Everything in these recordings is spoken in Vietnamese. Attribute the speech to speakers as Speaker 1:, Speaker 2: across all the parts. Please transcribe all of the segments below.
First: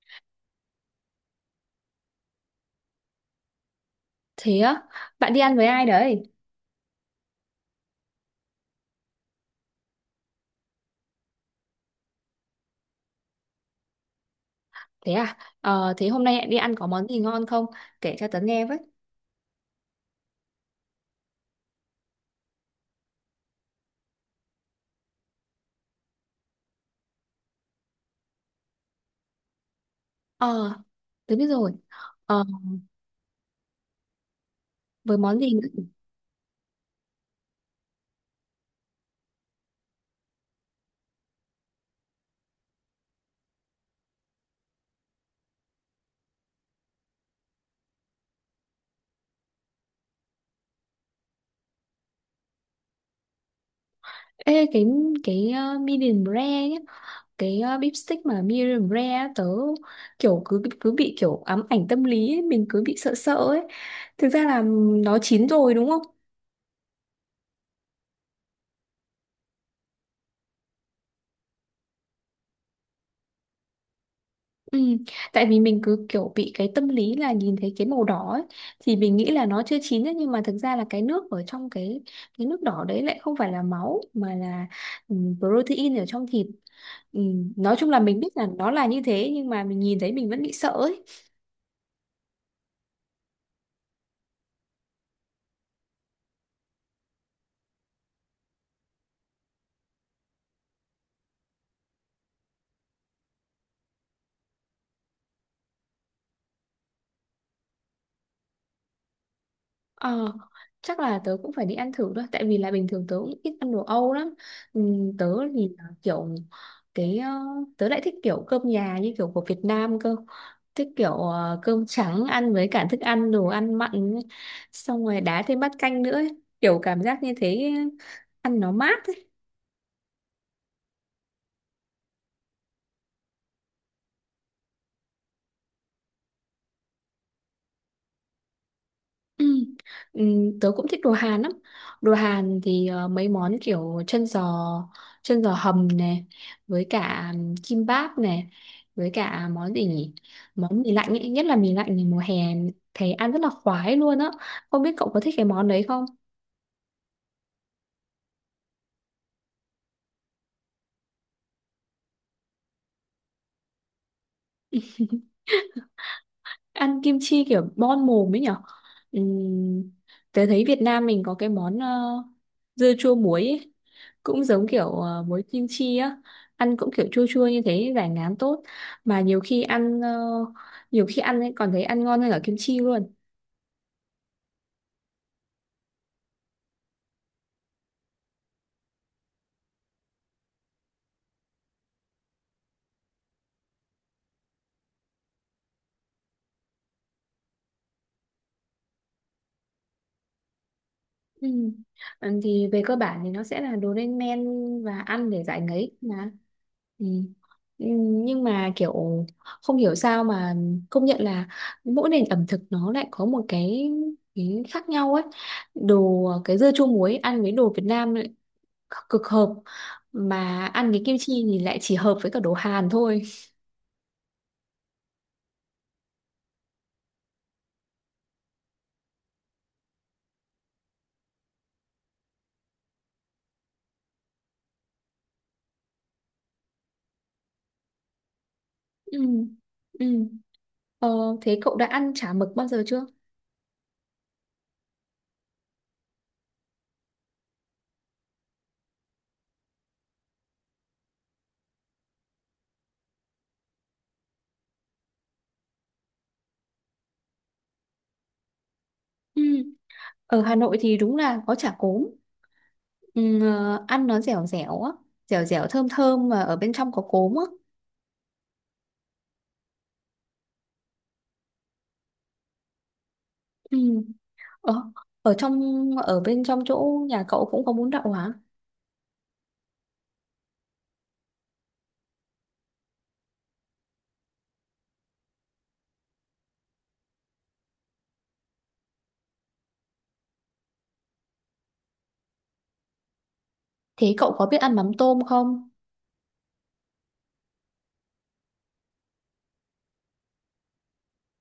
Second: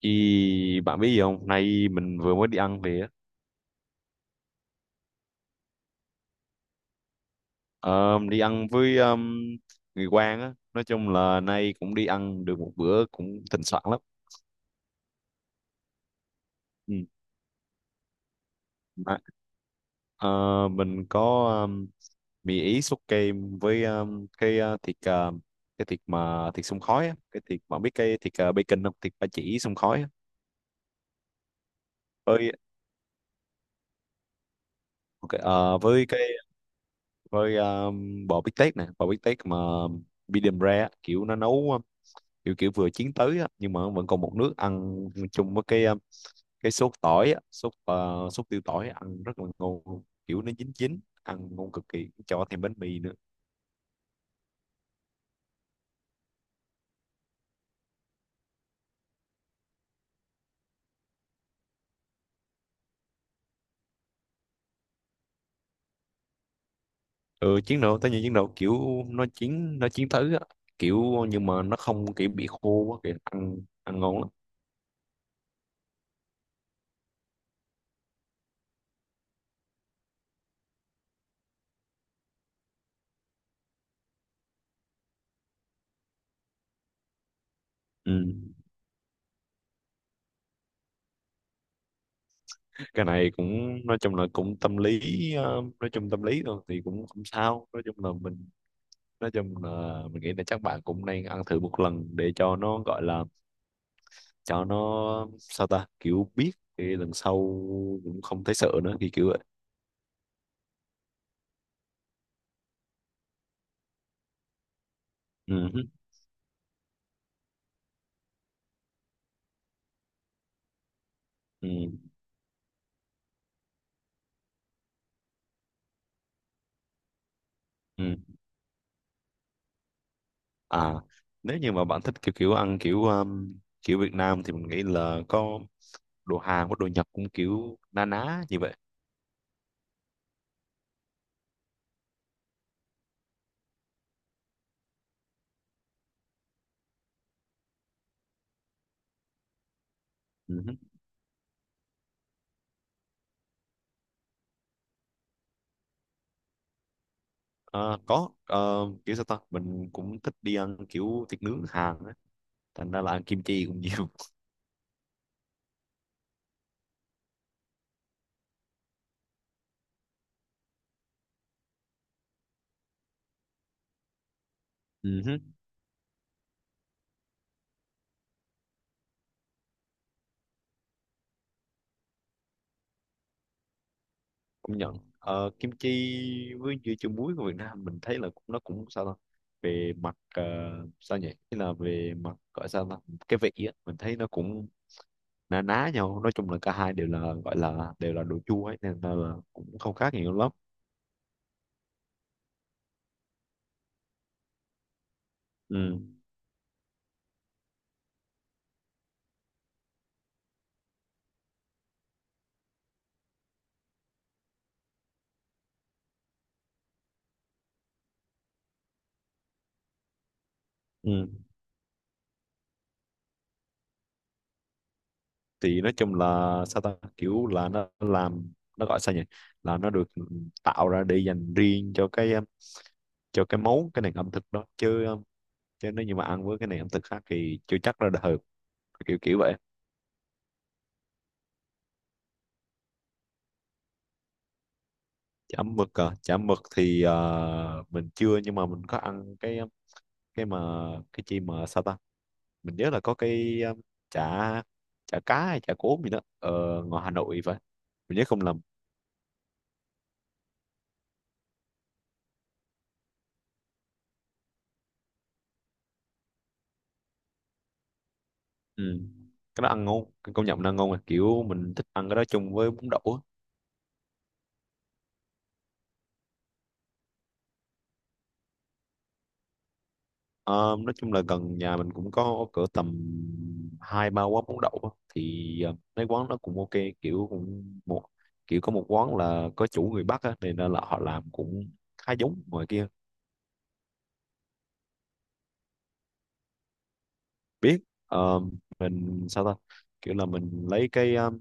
Speaker 1: Ý, bạn biết gì không? Nay mình vừa mới đi ăn về á.
Speaker 2: Thế á, bạn đi ăn với ai đấy?
Speaker 1: Ờ, đi ăn với người quen á. Nói chung là nay cũng đi ăn được một bữa cũng thịnh soạn lắm.
Speaker 2: Thế à, thế hôm nay đi ăn có
Speaker 1: Ừ.
Speaker 2: món gì ngon không? Kể cho tớ nghe với.
Speaker 1: Mà, ờ, mình có um, mì Ý sốt kem với cái thịt mà thịt xông khói á. Cái thịt bạn biết cái thịt bacon không? Thịt ba chỉ xông khói á.
Speaker 2: Ờ, tớ biết rồi. Ờ,
Speaker 1: Với
Speaker 2: với
Speaker 1: ok,
Speaker 2: món gì
Speaker 1: ờ,
Speaker 2: nữa?
Speaker 1: với cái với um, bò bít tết nè, bò bít tét mà medium rare á. Kiểu nó nấu kiểu kiểu vừa chiến tới á, nhưng mà vẫn còn một nước ăn chung với cái sốt tỏi á, sốt tiêu tỏi ăn rất là ngon luôn. Kiểu nó chín chín ăn ngon cực kỳ cho thêm bánh mì nữa.
Speaker 2: Ê, cái medium rare nhá, cái beef stick mà medium rare á, tớ kiểu cứ cứ bị kiểu ám ảnh tâm lý ấy, mình cứ bị sợ sợ ấy. Thực ra là nó chín rồi đúng không?
Speaker 1: Ừ, chiến đấu tới những chiến đấu kiểu nó chiến tới á, kiểu nhưng mà nó không kiểu bị khô quá kìa, ăn ăn ngon lắm.
Speaker 2: Ừ, tại vì mình cứ kiểu bị cái tâm lý là nhìn thấy cái màu đỏ ấy, thì mình nghĩ là nó chưa chín ấy, nhưng mà thực ra là cái nước ở trong cái nước đỏ đấy lại không phải là máu mà là ừ, protein ở trong thịt. Ừ, nói chung là
Speaker 1: Ừ.
Speaker 2: mình biết là nó là như thế nhưng mà mình nhìn thấy mình vẫn bị sợ ấy.
Speaker 1: Cái này cũng nói chung là cũng tâm lý. Nói chung tâm lý thôi thì cũng không sao, nói chung là mình, nghĩ là chắc bạn cũng nên ăn thử một lần để cho nó gọi là cho nó sao ta kiểu biết thì lần sau cũng không thấy sợ nữa thì kiểu vậy.
Speaker 2: Ờ, chắc là tớ cũng phải đi ăn thử thôi tại vì là bình thường tớ cũng ít ăn đồ Âu lắm. Tớ thì
Speaker 1: Ừ, hứ,
Speaker 2: là kiểu cái tớ lại thích kiểu cơm nhà như kiểu của Việt Nam cơ, thích kiểu cơm
Speaker 1: ừ,
Speaker 2: trắng ăn với cả thức ăn đồ ăn mặn ấy. Xong rồi đá thêm bát canh nữa ấy, kiểu cảm giác như thế
Speaker 1: ừ.
Speaker 2: ăn nó mát.
Speaker 1: À, nếu như mà bạn thích kiểu kiểu ăn kiểu kiểu Việt Nam thì mình nghĩ là có đồ Hàn, có đồ Nhật cũng kiểu na ná như vậy.
Speaker 2: Ừ. Ừ, tớ cũng thích đồ Hàn lắm, đồ Hàn thì mấy món kiểu chân giò, chân giò hầm này, với cả kim báp này, với cả món gì nhỉ,
Speaker 1: Ừ, hứ.
Speaker 2: món mì lạnh ấy. Nhất là mì lạnh thì mùa hè thấy ăn rất là khoái luôn á, không biết cậu có thích cái món đấy không.
Speaker 1: Ờ, có, kiểu sao ta mình cũng thích đi ăn kiểu thịt nướng Hàn á, thành ra là ăn kim chi cũng nhiều.
Speaker 2: Ăn kim chi kiểu bon mồm ấy nhỉ. Ừm, tớ thấy Việt Nam mình có cái món dưa chua muối ấy. Cũng giống kiểu muối
Speaker 1: Ừ.
Speaker 2: kim chi á, ăn cũng kiểu chua chua như thế giải ngán tốt, mà nhiều khi nhiều khi ăn ấy còn thấy ăn ngon hơn cả kim chi luôn.
Speaker 1: Công nhận. Ờ, kim chi với dưa chuột muối của Việt Nam mình thấy là cũng nó cũng sao ta, về mặt sao nhỉ, tức là về mặt gọi sao ta cái vị á mình thấy nó cũng ná ná nhau, nói chung là cả hai đều là gọi là đều là đồ chua ấy nên là cũng không khác nhiều lắm.
Speaker 2: Ừ. Ừ, thì về cơ bản thì nó sẽ là đồ lên men và ăn để giải ngấy
Speaker 1: Ừ.
Speaker 2: mà. Ừ. Ừ, nhưng mà kiểu không hiểu sao mà công nhận là mỗi nền ẩm thực nó lại có một cái khác nhau ấy, đồ cái dưa chua muối ăn với đồ Việt Nam lại cực hợp, mà ăn cái kim
Speaker 1: Ừ.
Speaker 2: chi thì lại chỉ hợp với cả đồ Hàn thôi.
Speaker 1: Thì nói chung là sao ta kiểu là nó làm nó gọi sao nhỉ là nó được tạo ra để dành riêng cho cái món cái nền ẩm thực đó chứ nếu như mà ăn với cái nền ẩm thực khác thì chưa chắc là hợp,
Speaker 2: Ừ.
Speaker 1: kiểu kiểu vậy.
Speaker 2: Ừ. Ờ, thế cậu đã ăn chả mực bao giờ chưa?
Speaker 1: Chả mực à? Chả mực thì mình chưa, nhưng mà mình có ăn cái mà cái chi mà sao ta mình nhớ là có cái chả chả cá hay chả cốm gì đó ở ngoài Hà Nội, phải mình nhớ không lầm.
Speaker 2: Ừ. Ở Hà Nội thì đúng là có chả cốm. Ừ, ăn nó dẻo dẻo á, dẻo dẻo thơm thơm mà ở bên trong có cốm á.
Speaker 1: Ừ. Cái đó ăn ngon, cái công nhận nó ăn ngon, mà kiểu mình thích ăn cái đó chung với bún đậu á.
Speaker 2: Ừ. Ở, ở trong ở bên trong chỗ nhà cậu cũng có bún đậu hả?
Speaker 1: Ờ, nói chung là gần nhà mình cũng có cỡ tầm hai ba quán bún đậu á. Thì mấy quán nó cũng ok, kiểu cũng một kiểu có một quán là có chủ người Bắc á, nên là họ làm cũng khá giống ngoài kia.
Speaker 2: Thế cậu có biết ăn mắm tôm không?
Speaker 1: Biết. Ờ, mình sao ta, kiểu là mình lấy cái um,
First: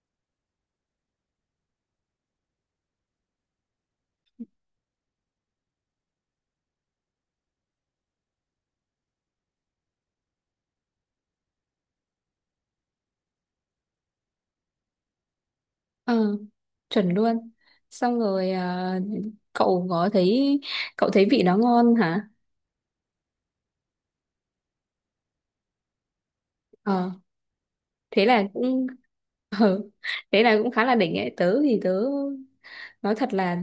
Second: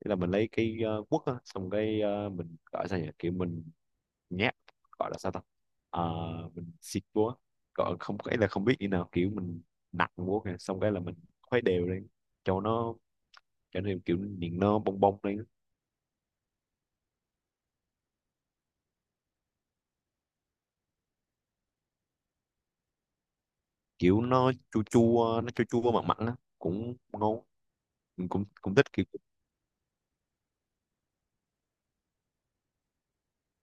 Speaker 1: kiểu là mình lấy cái quất á, xong cái mình gọi sao nhỉ kiểu mình nhát, gọi là sao ta. Ờ, mình xịt búa, gọi không, cái là không biết như nào kiểu mình nặng búa kìa, xong cái là mình khuấy đều lên cho nó, cho nên kiểu miệng nó bong bong lên.
Speaker 2: Ừ, chuẩn luôn. Xong rồi à, cậu có thấy, cậu thấy vị nó ngon hả?
Speaker 1: Kiểu nó chua chua mặn mặn á cũng
Speaker 2: Ờ,
Speaker 1: ngon.
Speaker 2: thế
Speaker 1: Mình
Speaker 2: là
Speaker 1: cũng cũng
Speaker 2: cũng.
Speaker 1: thích kiểu.
Speaker 2: ờ, thế là cũng khá là đỉnh ấy, tớ thì tớ nói thật là,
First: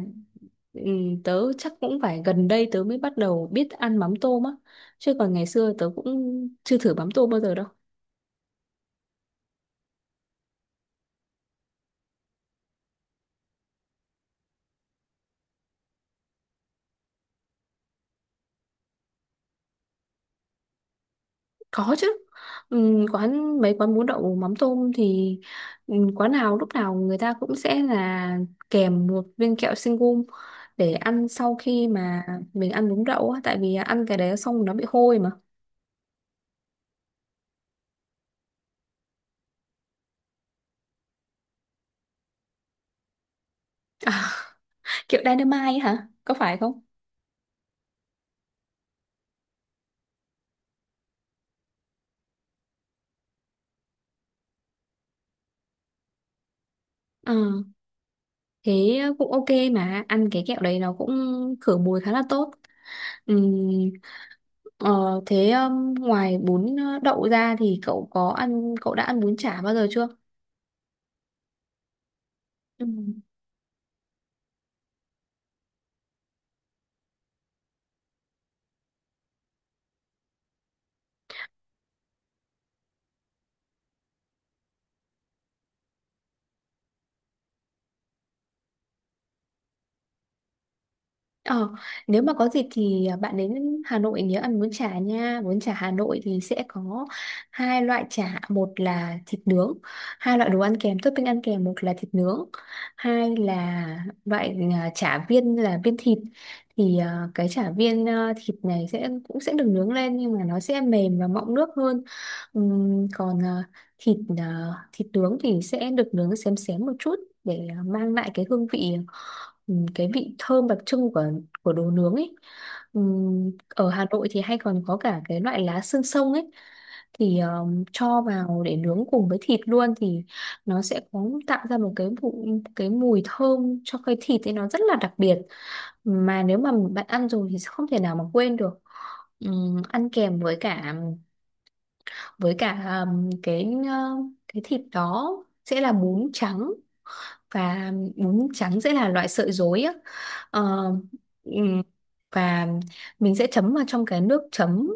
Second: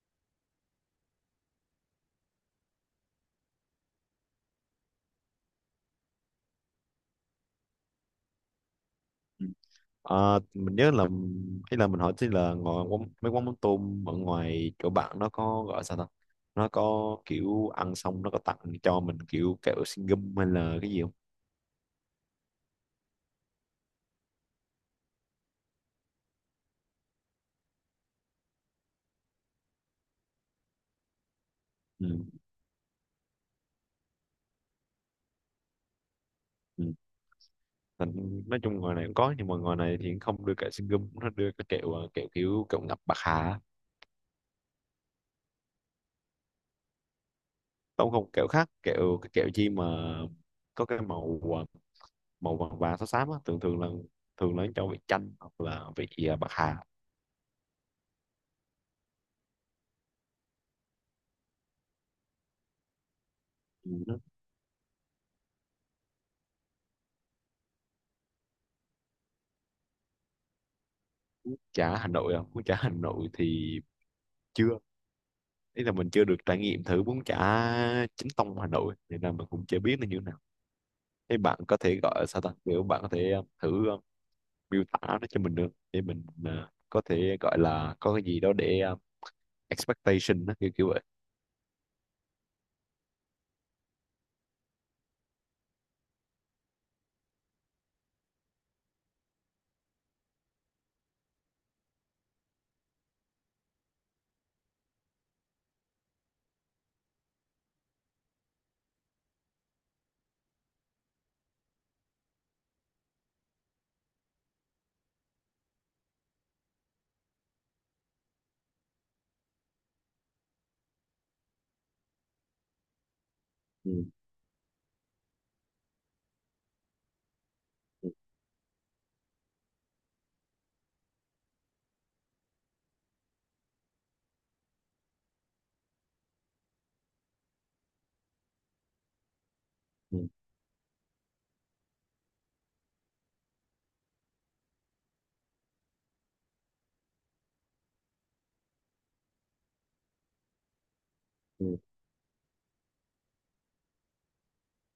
Speaker 2: ừ, tớ chắc cũng phải gần đây tớ mới bắt đầu biết ăn mắm tôm á, chứ còn ngày xưa tớ cũng chưa thử mắm tôm bao giờ đâu.
Speaker 1: Ờ, mình nhớ là, ý là mình hỏi tí là ngồi quán, mấy quán mắm tôm ở ngoài chỗ bạn nó có gọi sao ta, nó có kiểu ăn xong nó có tặng cho mình kiểu kẹo xin gum hay là cái gì không?
Speaker 2: Có chứ. Ừ, mấy quán bún đậu mắm tôm thì, ừ, quán nào lúc nào người ta cũng sẽ là kèm một viên kẹo sinh gum để ăn sau khi
Speaker 1: Ừ.
Speaker 2: mà mình ăn bún đậu á, tại vì ăn cái đấy xong nó bị hôi mà.
Speaker 1: Ừ. Nói chung ngoài này cũng có nhưng mà ngoài này thì không đưa kẹo xin gum, nó đưa cái kẹo ờ, kẹo kiểu kẹo ngập bạc hà á.
Speaker 2: kiểu dynamite ấy hả, có phải không?
Speaker 1: Không không, kẹo khác, kẹo cái kẹo chi mà có cái màu màu vàng vàng xám xám á, thường thường là cho vị chanh hoặc là vị bạc hà.
Speaker 2: Ờ, thế cũng ok, mà ăn cái kẹo đấy nó cũng khử mùi khá là tốt. Ừm,
Speaker 1: Ừ.
Speaker 2: ờ, thế ngoài bún đậu ra thì cậu đã ăn bún chả bao giờ chưa?
Speaker 1: Chả Hà Nội à? Bún chả Hà Nội thì chưa, ý là mình chưa được trải nghiệm thử bún chả chính tông Hà Nội nên là mình cũng chưa biết nó như thế nào. Thế bạn có thể gọi sao ta kiểu bạn có thể thử miêu tả nó cho mình được để mình có thể gọi là có cái gì đó để expectation đó, kiểu kiểu vậy.
Speaker 2: Ờ, nếu mà có dịp thì à, bạn đến Hà Nội nhớ ăn bún chả nha. Bún chả Hà Nội thì sẽ có hai loại chả, một là thịt nướng, hai loại đồ ăn kèm, topping ăn kèm, một là thịt nướng, hai là loại à, chả viên là viên thịt. Thì à, cái chả viên à, thịt này sẽ cũng sẽ được nướng lên nhưng mà nó sẽ mềm và mọng nước hơn. Còn à, thịt à, thịt nướng thì sẽ được nướng xém xém một chút để à, mang lại cái hương vị, cái vị thơm đặc trưng của đồ nướng ấy. Ở
Speaker 1: Ừ,
Speaker 2: Hà Nội thì hay còn có cả cái loại lá xương sông ấy, thì
Speaker 1: ừ,
Speaker 2: cho vào để nướng cùng với thịt luôn, thì nó sẽ có tạo ra một cái mùi thơm cho cái thịt ấy nó rất là đặc biệt, mà nếu mà bạn ăn rồi thì sẽ không thể nào mà quên được. Ăn
Speaker 1: ừ,
Speaker 2: kèm với cả, với cả cái thịt đó sẽ là bún trắng, và bún trắng sẽ là loại sợi rối á. Ờ,
Speaker 1: ừ.
Speaker 2: ừm, và mình sẽ chấm vào trong cái nước chấm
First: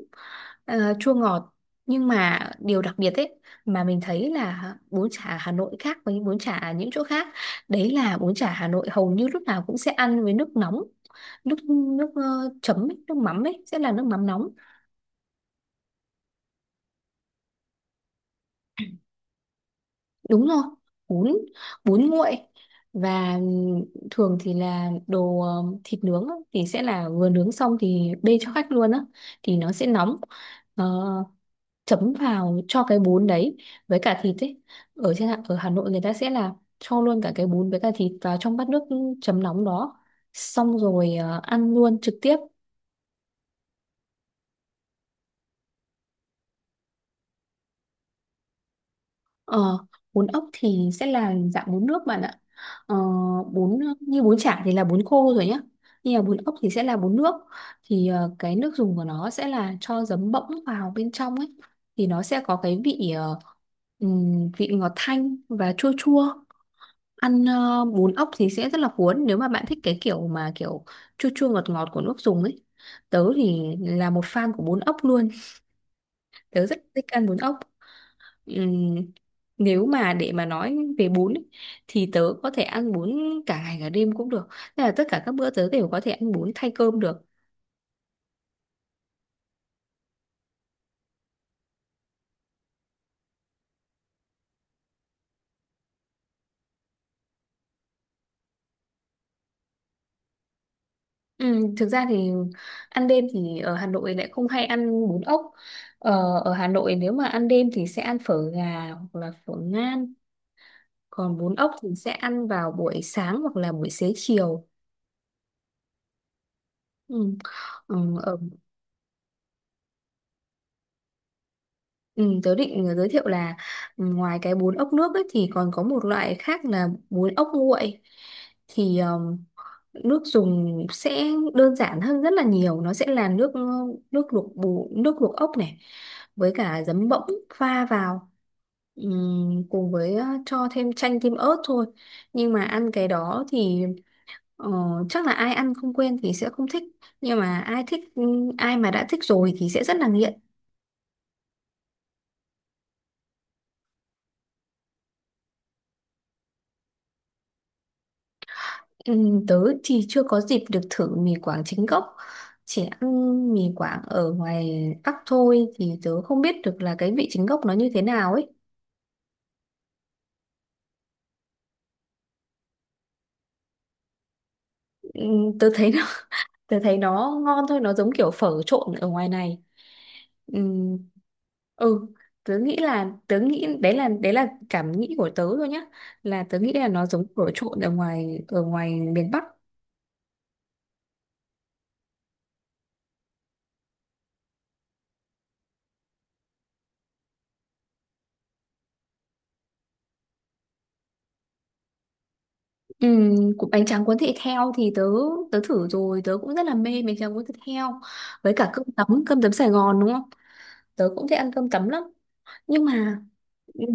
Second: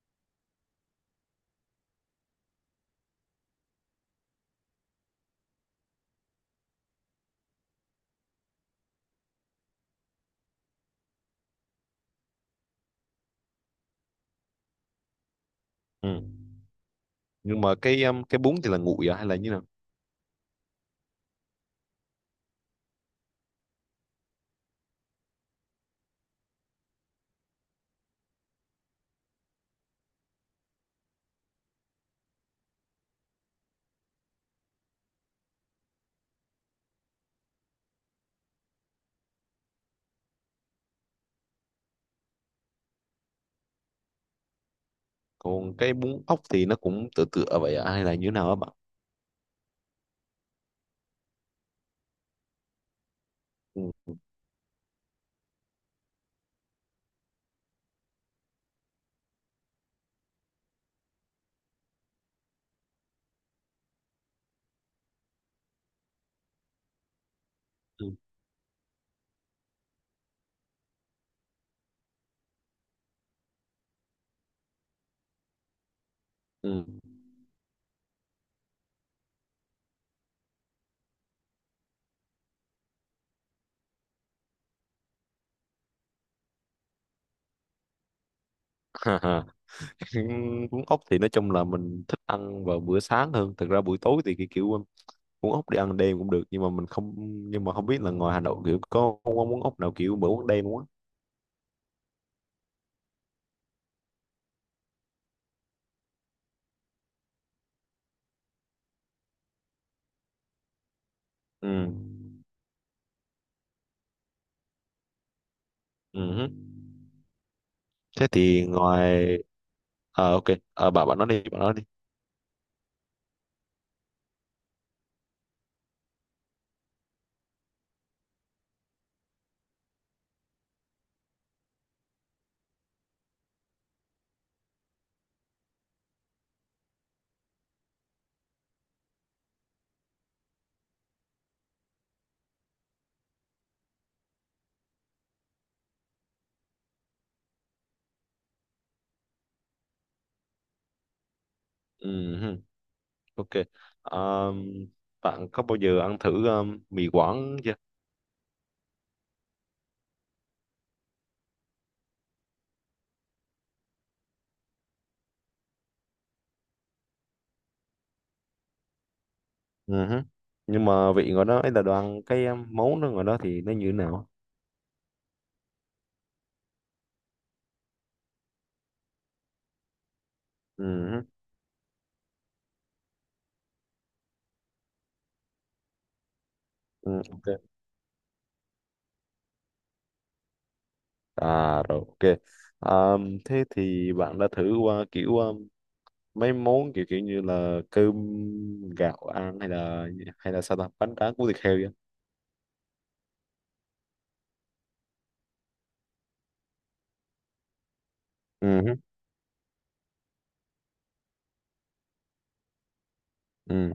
Speaker 2: chua ngọt. Nhưng mà điều đặc biệt ấy, mà mình thấy là bún chả Hà Nội khác với bún chả ở những chỗ khác, đấy là bún chả Hà Nội hầu như lúc nào cũng sẽ ăn với nước nóng, nước nước ờ, chấm ấy, nước mắm ấy sẽ là nước mắm nóng.
Speaker 1: Ừ. Nhưng mà cái cái bún thì là nguội à hay là như nào?
Speaker 2: Đúng rồi, bún bún nguội, và thường thì là đồ thịt nướng á, thì sẽ là vừa nướng xong thì bê cho khách luôn á, thì nó sẽ nóng. Ờ, chấm vào cho cái bún đấy với cả thịt ấy, ở Hà Nội người ta sẽ là cho luôn cả cái bún với cả thịt vào trong bát nước chấm nóng đó, xong rồi ăn luôn trực tiếp.
Speaker 1: Còn cái bún ốc thì nó cũng tựa tựa vậy à hay là như nào á bạn?
Speaker 2: Ờ, bún ốc thì sẽ là dạng bún nước bạn ạ. Ờ, bún
Speaker 1: Ừ,
Speaker 2: như bún chả thì là bún khô rồi nhá. Nhưng mà bún ốc thì sẽ là bún nước. Thì cái nước dùng của nó sẽ là cho giấm bỗng vào bên trong ấy. Thì nó sẽ có cái vị ừm, vị ngọt thanh và chua chua. Ăn
Speaker 1: ừ,
Speaker 2: bún ốc thì sẽ rất là cuốn nếu mà bạn thích cái kiểu mà kiểu chua chua ngọt ngọt của nước dùng ấy. Tớ thì là một fan của bún ốc luôn. Tớ
Speaker 1: ừ.
Speaker 2: rất thích ăn bún ốc. Ừm, nếu mà để mà nói về bún ấy, thì tớ có thể ăn bún cả ngày cả đêm cũng được. Tức là tất cả các bữa tớ đều có thể ăn bún thay cơm được.
Speaker 1: Ừ, cuốn ốc thì nói chung là mình thích ăn vào bữa sáng hơn, thực ra buổi tối thì cái kiểu cuốn ốc đi ăn đêm cũng được nhưng mà mình không, nhưng mà không biết là ngoài Hà Nội kiểu có món ốc nào kiểu bữa ăn đêm không á.
Speaker 2: Thực ra thì ăn đêm thì ở Hà Nội lại không hay ăn bún ốc, ở Hà Nội nếu mà ăn đêm thì sẽ ăn phở gà hoặc là phở ngan, còn bún
Speaker 1: Ừ.
Speaker 2: ốc thì sẽ ăn vào buổi sáng hoặc là buổi xế chiều.
Speaker 1: Ừ, hứ.
Speaker 2: Ừm, ừm,
Speaker 1: Thế
Speaker 2: ở
Speaker 1: thì ngoài, à, ok. À, bạn bạn nói đi, bạn nói đi.
Speaker 2: Ừ, tớ định giới thiệu là, ừ, ngoài cái bún ốc nước ấy, thì còn có một loại khác là bún ốc nguội, thì nước dùng sẽ đơn giản hơn rất là nhiều, nó sẽ là nước nước luộc bù nước luộc ốc này với cả giấm bỗng pha vào. Cùng với cho thêm chanh tim ớt thôi, nhưng mà ăn cái đó thì, ờ, chắc là ai ăn không quen thì sẽ không thích, nhưng mà ai thích, ai mà đã thích rồi thì sẽ rất là nghiện.
Speaker 1: Ừ, hứ, ok. Ờm, Bạn có bao giờ ăn thử mì Quảng chưa?
Speaker 2: Ừ, tớ thì chưa có dịp được thử mì Quảng chính gốc, chỉ ăn mì Quảng ở ngoài Bắc thôi thì tớ không biết được là cái vị chính gốc nó như thế nào ấy.
Speaker 1: Ừ, hứ. Nhưng mà vị ngoài đó ấy là đồ ăn cái món đó ngoài đó thì nó như thế nào?
Speaker 2: Ừ, tớ thấy nó, tớ thấy nó ngon thôi, nó giống kiểu phở trộn ở ngoài này. Ừ,
Speaker 1: Ừ, hứ.
Speaker 2: ừ, tớ nghĩ là tớ nghĩ đấy là cảm nghĩ của tớ thôi nhá, là tớ nghĩ là nó
Speaker 1: Ừ,
Speaker 2: giống
Speaker 1: ok.
Speaker 2: phở trộn ở ngoài, ở ngoài miền Bắc.
Speaker 1: À rồi, ok. À, thế thì bạn đã thử qua kiểu mấy món kiểu kiểu như là cơm gạo ăn, hay là sao ta bánh tráng cuốn thịt heo vậy?
Speaker 2: Ừ, cũng bánh tráng cuốn thịt heo thì tớ tớ thử rồi, tớ cũng rất là mê bánh tráng cuốn thịt heo, với cả
Speaker 1: Ừ, hứ,
Speaker 2: cơm tấm Sài Gòn đúng không, tớ cũng thích ăn cơm tấm lắm. Nhưng mà, ừ,
Speaker 1: ừ.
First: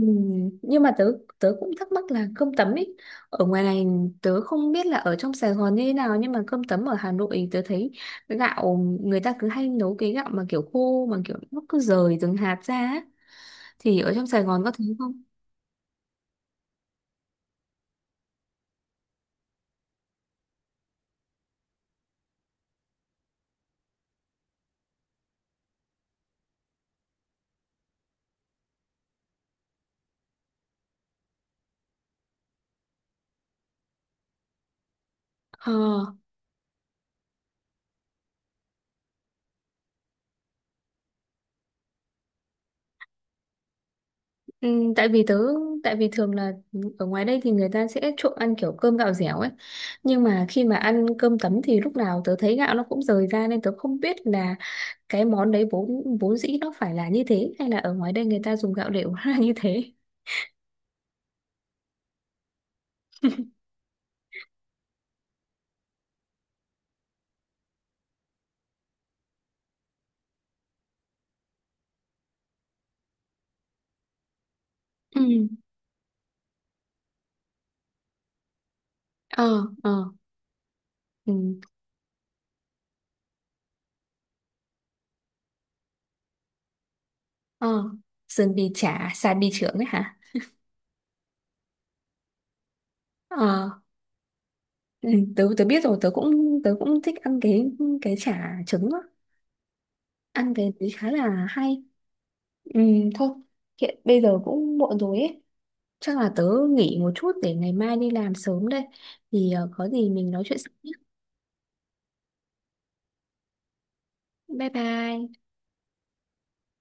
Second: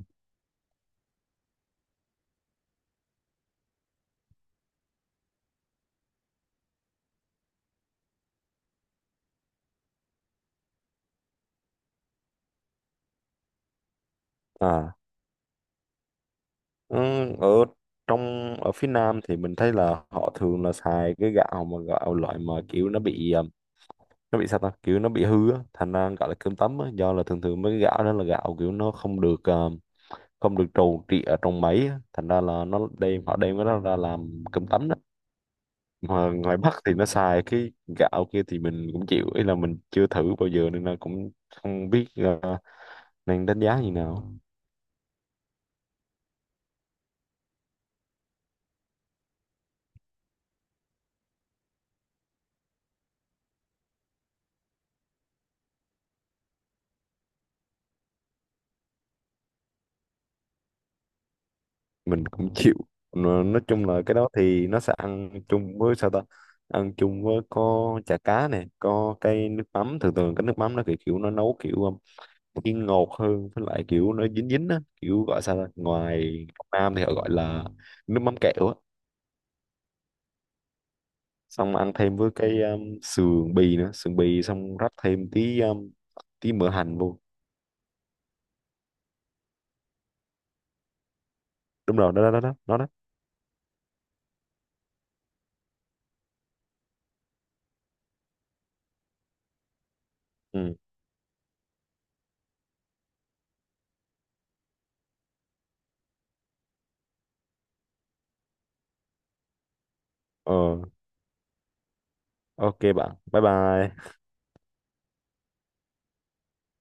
Speaker 2: nhưng mà tớ tớ cũng thắc mắc là cơm tấm ấy ở ngoài này, tớ không biết là ở trong Sài Gòn như thế nào nhưng mà cơm tấm ở Hà Nội tớ thấy gạo, người ta cứ hay nấu cái gạo mà kiểu khô mà kiểu nó cứ rời từng hạt ra á, thì ở trong Sài Gòn có thấy
Speaker 1: À
Speaker 2: không?
Speaker 1: ừ, ở ở phía Nam thì mình thấy là họ thường là xài cái gạo mà gạo loại mà kiểu nó bị sao ta kiểu nó bị hư á thành ra gọi là cơm tấm á, do là thường thường mấy cái gạo đó là gạo kiểu nó không được trù trị ở trong máy á, thành ra là nó đem họ đem cái đó ra làm cơm tấm đó.
Speaker 2: Ờ.
Speaker 1: Mà ngoài Bắc thì nó xài cái gạo kia thì mình cũng chịu, ý là mình chưa thử bao giờ nên là cũng không biết nên đánh giá như nào.
Speaker 2: Ừ, tại vì thường là ở ngoài đây thì người ta sẽ trộn ăn kiểu cơm gạo dẻo ấy, nhưng mà khi mà ăn cơm tấm thì lúc nào tớ thấy gạo nó cũng rời ra nên tớ không biết là cái món đấy vốn vốn dĩ nó phải là như thế hay là ở ngoài đây người ta dùng gạo đều là như thế.
Speaker 1: Mình cũng chịu. Nói chung là cái đó thì nó sẽ ăn chung với sao ta, ăn chung với có chả cá này, có cái nước mắm, thường thường cái nước mắm nó kiểu nó nấu kiểu chiên ngọt hơn, với lại kiểu nó dính dính á, kiểu gọi
Speaker 2: Ừ.
Speaker 1: sao ta ngoài Nam thì họ gọi là nước mắm kẹo á,
Speaker 2: Ờ. Ờ. Ừ.
Speaker 1: xong ăn thêm với cái sườn bì nữa, sườn bì xong rắc thêm tí tí mỡ hành vô.
Speaker 2: Ờ, sườn bì chả, xà bì chưởng ấy hả?
Speaker 1: Đúng rồi, đó đó đó đó đó đó.
Speaker 2: Ờ. Ừ, tớ tớ biết rồi, tớ cũng thích ăn cái chả trứng á, ăn cái
Speaker 1: Ừ,
Speaker 2: đấy khá là hay. Ừ, thôi hiện bây giờ cũng muộn rồi ấy, chắc là tớ nghỉ một chút để ngày mai đi làm sớm đây. Thì có gì mình nói
Speaker 1: ờ,
Speaker 2: chuyện sau nhé.
Speaker 1: ok bạn, bye bye.
Speaker 2: Bye bye.